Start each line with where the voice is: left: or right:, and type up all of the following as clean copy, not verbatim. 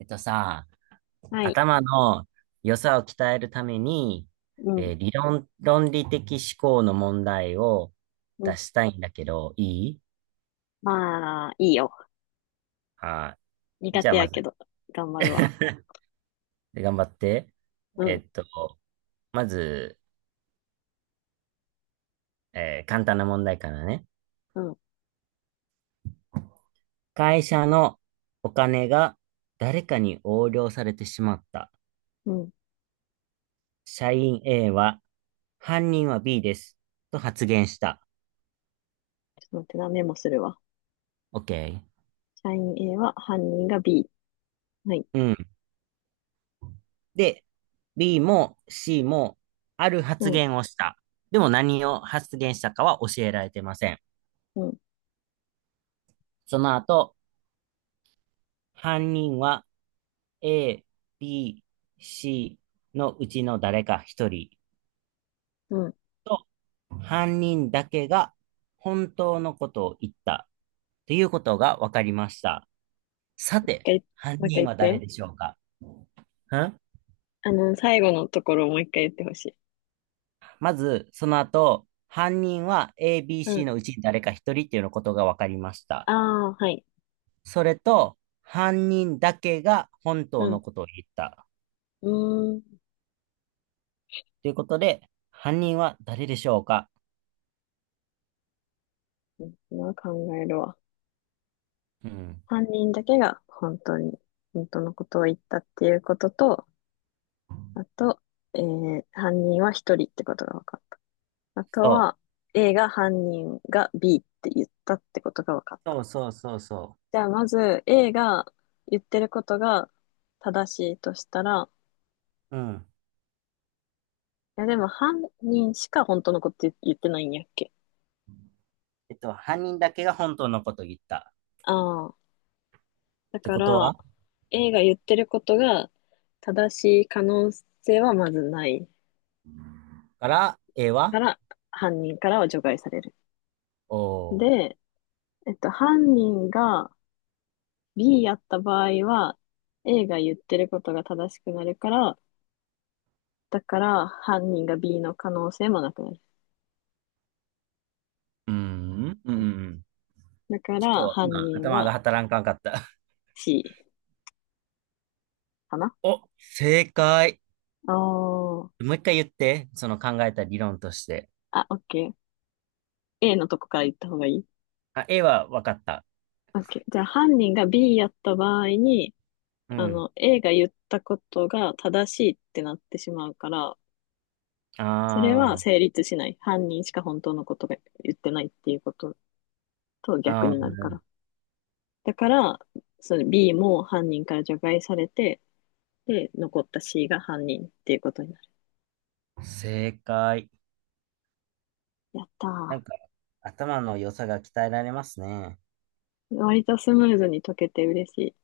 right: さ、
left: はい。
right: 頭の良さを鍛えるために、
left: うん。
right: 理論、論理的思考の問題を
left: う
right: 出
left: ん。
right: したいんだけど、いい
left: まあ、いいよ。
right: あー、
left: 苦
right: じゃ
left: 手
right: あま
left: やけ
right: ず
left: ど、頑張るわ。
right: で頑張って。
left: う
right: え
left: ん。
right: っと、まず、簡単な問題からね。
left: うん。
right: 会社のお金が誰かに横領されてしまった。
left: うん。ちょ
right: 社員 A は、犯人は B です。と発言した。
left: っと待って、な、メモするわ。
right: OK。
left: 社員 A は犯人が B。はい。
right: うん。で、B も C もある
left: う
right: 発
left: ん。
right: 言をした。でも何を発言したかは教えられてません。
left: うん。
right: その後、犯人は A、B、C のうちの誰か一人
left: うん。
right: と犯人だけが本当のことを言ったということが分かりました。さ
left: 一
right: て、
left: 回、
right: 犯
left: もう一
right: 人
left: 回
right: は
left: 言
right: 誰
left: って。
right: でしょうか？ん
left: 最後のところをもう一回言ってほしい。
right: まず、その後、犯人は A、B、
left: う
right: C
left: ん。
right: のうちに誰か一人っていうのことが分かりまし
left: あ
right: た。
left: あ、はい。
right: それと、犯人だけが本
left: う
right: 当の
left: ん。
right: ことを言った。
left: うーん。
right: ということで、犯人は誰でしょうか？
left: 今考えるわ。
right: うん。
left: 犯人だけが本当のことを言ったっていうことと、あと、犯人は一人ってことが分かった。あと
right: そう。
left: は A が犯人が B って言ったってことが分かっ
right: そ
left: た。
right: うそうそうそ
left: じゃあまず A が言ってることが正しいとしたら、
right: う。うん。
left: いやでも犯人しか本当のこと言ってないんやっけ。
right: 犯人だけが本当のことを言った。
left: ああ。だ
right: って
left: か
right: こと
left: ら
right: は
left: A が言ってることが正しい可能性はまずない
right: から、A
left: か
right: は
left: ら、犯人からは除外される。
right: おー。
left: で、犯人が B やった場合は、A が言ってることが正しくなるから、だから犯人が B の可能性もなくなる。
right: うーん。うん。
left: だか
right: ち
left: ら
right: ょっと
left: 犯
right: 今、
left: 人
right: 頭
left: は
right: が働かんかった。
left: C かな。
right: お、正解。
left: おー。
right: もう一回言って、その考えた理論として。
left: あ、OK。A のとこから言った方がいい？
right: あ、A は分かった。
left: OK。じゃあ犯人が B やった場合に、
right: うん。
left: A が言ったことが正しいってなってしまうから、それは
right: あー、
left: 成立しない。犯人しか本当のことが言ってないっていうことと逆になるか
right: あ
left: ら。だから、その B も犯人から除外されて、で、残った C が犯人っていうことになる。
right: ー、正解。
left: やった
right: なんか、
left: ー。
right: 頭の良さが鍛えられますね。
left: 割とスムーズに解けて嬉しい。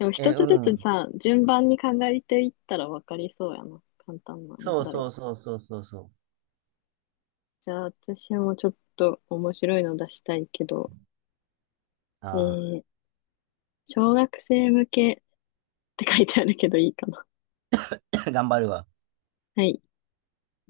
left: でも
right: え、
left: 一
right: う
left: つずつ
right: ん。
left: さ、順番に考えていったら分かりそうやな。簡単な問
right: そう
left: 題
right: そう
left: は。
right: そうそうそうそう。
left: じゃあ私もちょっと面白いの出したいけど、え
right: あ
left: ー、小学生向けって書いてあるけどいいかな。
right: あ、頑張るわ。
left: はい。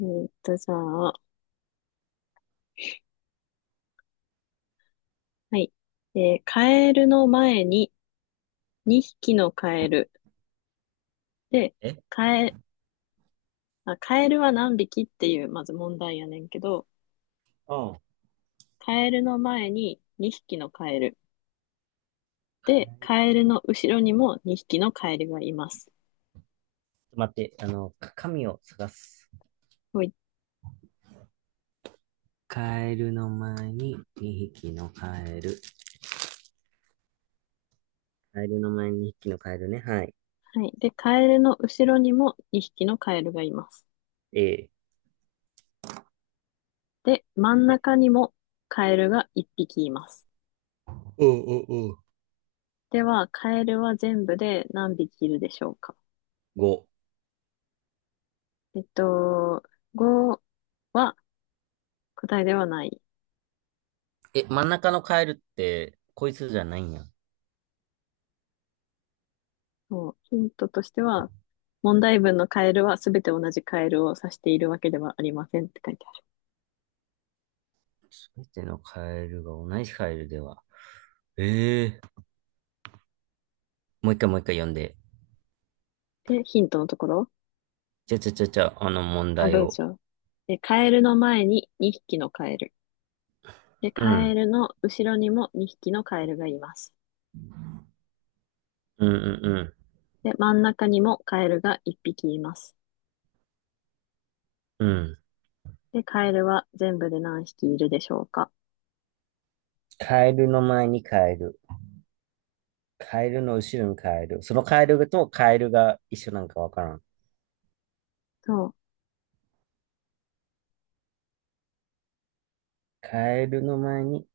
left: じゃあ、はい。カエルの前に2匹のカエル。で、
right: え、うん。ち
left: カエ、あ、カエルは何匹っていう、まず問題やねんけど、
right: ょっ
left: カエルの前に2匹のカエル。で、カエルの後ろにも2匹のカエルがいます。
right: と待って、紙を探す。カエルの前に2匹のカエル。カエルの前に2匹のカエルね。はい。
left: はい。で、カエルの後ろにも2匹のカエルがいます。
right: え
left: で、真ん
right: ー、え
left: 中にもカエルが1匹います。
right: おうおうおう。
left: では、カエルは全部で何匹いるでしょうか？
right: 5。
left: えっと、5は答えではない。
right: え、真ん中のカエルって、こいつじゃないんや。
left: ヒントとしては、問題文のカエルはすべて同じカエルを指しているわけではありませんって書いてあ
right: すべてのカエルが同じカエルでは。ええ、もう一回もう一回読んで。
left: る。で、ヒントのところ、
right: じゃ、あの問
left: あ、
right: 題
left: 文
right: を。
left: 章。で、カエルの前に2匹のカエル。で、
right: う
left: カエ
right: ん。
left: ルの後ろにも2匹のカエルがいます。
right: うんうん
left: で、真ん中にもカエルが1匹います。
right: うん。うん。
left: で、カエルは全部で何匹いるでしょうか？
right: カエルの前にカエル。カエルの後ろにカエル。そのカエルとカエルが一緒なんかわからん。
left: そ
right: カエルの前に。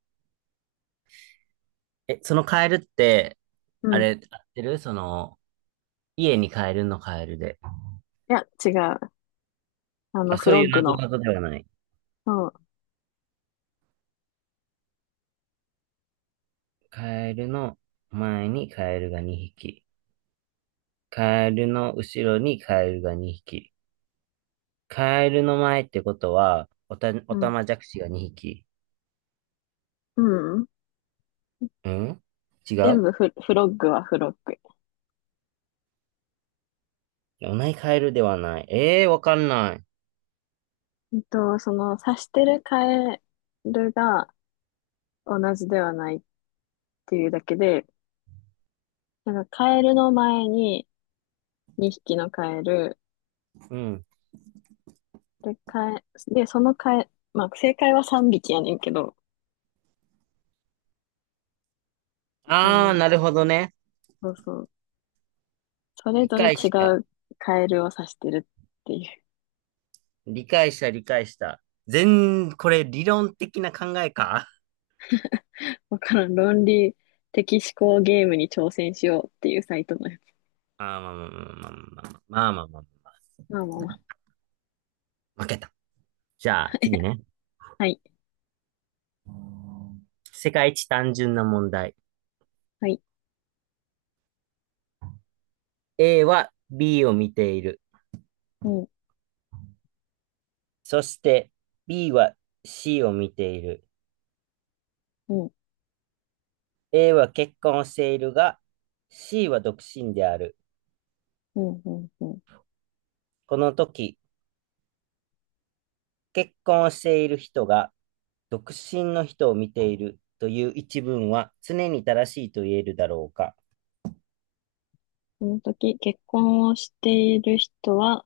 right: え、そのカエルって、
left: う。
right: あ
left: うん。い
right: れ、合ってるその、家にカエルのカエルで。
left: や、違う。
right: あ、
left: フ
right: そう
left: ロッ
right: いう
left: グ
right: なぞ
left: の。
right: なぞではない。
left: そ
right: カエルの前にカエルが2匹。カエルの後ろにカエルが2匹。カエルの前ってことは、お
left: う。う
right: た
left: ん。
right: まじゃくしが2匹。
left: うん。
right: ん違
left: 全
right: う。
left: 部フロッグはフロッグ。
right: お前イカエルではない。ええー、わかんない。
left: その、刺してるカエルが同じではないっていうだけで、なんかカエルの前に2匹のカエル、
right: うん。
left: で、カエ、で、そのカエ、まあ、正解は3匹やねんけど、あ
right: あー、
left: の、
right: なるほどね。
left: そうそう。それ
right: 理
left: ぞれ
right: 解
left: 違
right: した。
left: うカエルを指してるっていう。
right: 理解した、理解した。これ理論的な考えか？
left: わからん。論理的思考ゲームに挑戦しようっていうサイトのやつ。
right: あー、まあまあまあまあまあまあまあまあま
left: まあまあまあ。
right: あ。負けた。じゃあ、次ね。
left: はい。
right: 世界一単純な問題。
left: はい。
right: A は B を見ている。
left: うん、
right: そして B は C を見ている。
left: うん、
right: A は結婚をしているが、C は独身である。
left: うん、うん、うん。
right: この時、結婚している人が独身の人を見ているという一文は常に正しいと言えるだろうか？
left: その時、結婚をしている人は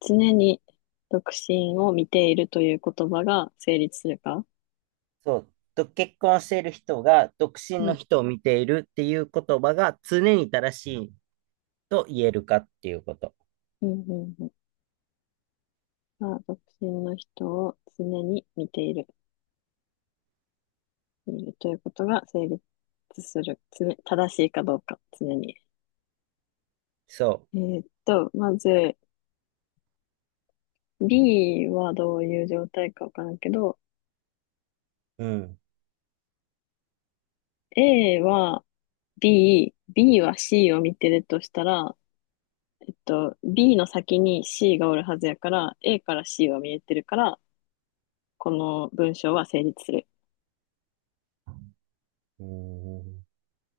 left: 常に独身を見ているという言葉が成立するか？
right: そう。と結婚している人が独身
left: う
right: の
left: ん、
right: 人を見ているっていう言葉が常に正しいと言えるかっていうこと。
left: うん、うん、うん。まあ、独身の人を常に見るということが成立する。常正しいかどうか、常に。
right: そ
left: まず、B はどういう状態かわからんけど、
right: う。うん。
left: A は B、B は C を見てるとしたら、B の先に C がおるはずやから、A から C は見えてるから、この文章は成立する。
right: うん。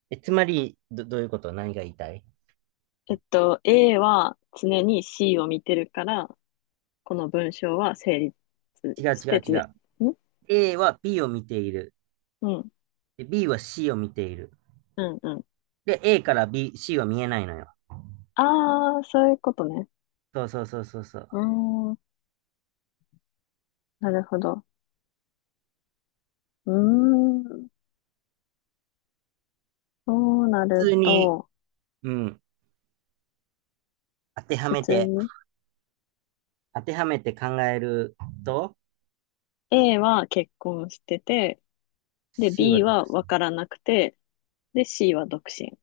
right: え、つまり、どういうこと、何が言いたい？
left: A は常に C を見てるから、この文章は成立
right: 違う
left: し
right: 違
left: て
right: う
left: 常、
right: 違
left: ん。
right: う。A は B を見ている。
left: うん、
right: で B は C を見ている。
left: うん、うん。
right: で、A から B、C は見えないのよ。
left: あー、そういうことね。
right: そうそうそうそうそ
left: う
right: う。
left: ーん、なるほど。うーん。そうな
right: 普
left: る
right: 通に、
left: と、
right: うん。当ては
left: 普
right: め
left: 通
right: て、
left: に
right: 当てはめて考えると、
left: A は結婚してて、で、
right: C
left: B
right: は、
left: はわからなくて、で、C は独身。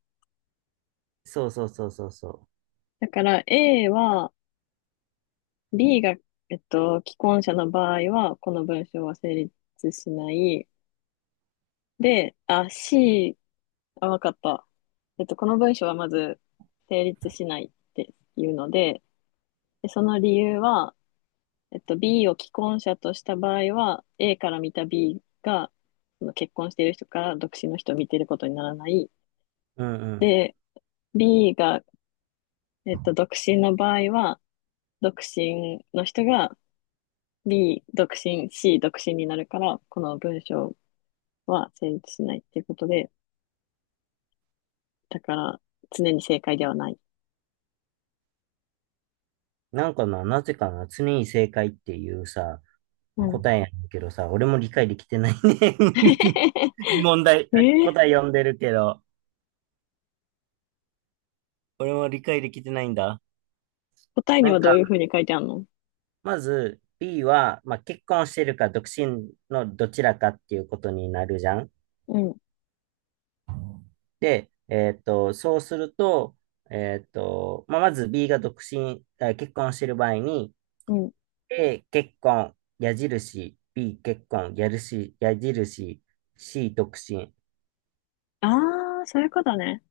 right: そうそうそうそうそ
left: だから A は、B が、既婚者の場合は、この文章は成立しない。で、あ、C、あ、わかった。この文章はまず成立しないっていうので、で、その理由は、B を既婚者とした場合は、A から見た B が、その結婚している人から独身の人を見ていることにならない。
right: う。うんうん。
left: で、B が、独身の場合は、独身の人が B 独身、C 独身になるから、この文章は成立しないっていうことで、だから常に正解ではない。
right: なんかな、なぜかな、常に正解っていうさ、
left: うん。
right: 答えやねんけどさ、俺も理解できてないね。問題、
left: えー、
right: 答え読んでるけど、俺も理解できてないんだ。
left: 答えに
right: なん
left: はど
right: か、
left: ういうふうに書いてあるの？
right: まず B は、まあ、結婚してるか独身のどちらかっていうことになるじゃん。
left: うん、
right: で、そうすると、まあ、まず B が独身、あ、結婚してる場合に、
left: うん。
right: A、結婚、矢印、B、結婚、矢印、矢印、C、独身っ
left: あー、そういうことね。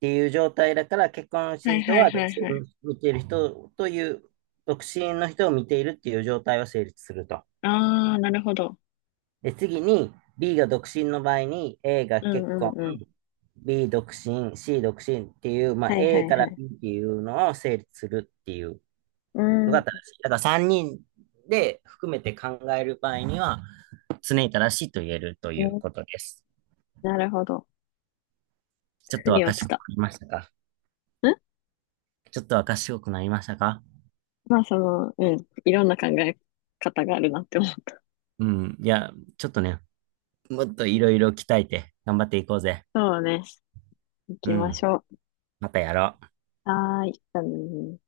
right: ていう状態だから、結婚し
left: は
right: てる
left: い
right: 人
left: はい
right: は独
left: はい
right: 身
left: は
right: を
left: い。
right: 見ている人という、独身の人を見ているっていう状態を成立すると。
left: ああ、なるほど。
right: で、次に B が独身の場合に A が
left: う
right: 結
left: んう
right: 婚、
left: んうん。
right: B 独身、C 独身っていう、まあ、
left: はいは
right: A
left: い
right: か
left: は
right: ら
left: い。
right: B っていうのを成立するっていう
left: う
right: の
left: ーん、
right: が正しい。だから3人で含めて考える場合には常に正しいと言えると
left: う
right: いう
left: ん、
right: ことです。
left: なるほど。
right: ちょっ
left: 腑
right: とは
left: に落ち
right: 賢く
left: た。
right: なりましたか？
left: ん、
right: ちょっとは賢くなりましたか？
left: まあその、うん。いろんな考え方があるなって思った。
right: うん。いや、ちょっとね、もっといろいろ鍛えて頑張っていこうぜ。
left: そうね。行
right: う
left: きまし
right: ん。
left: ょう。
right: またやろう。
left: はーい。うん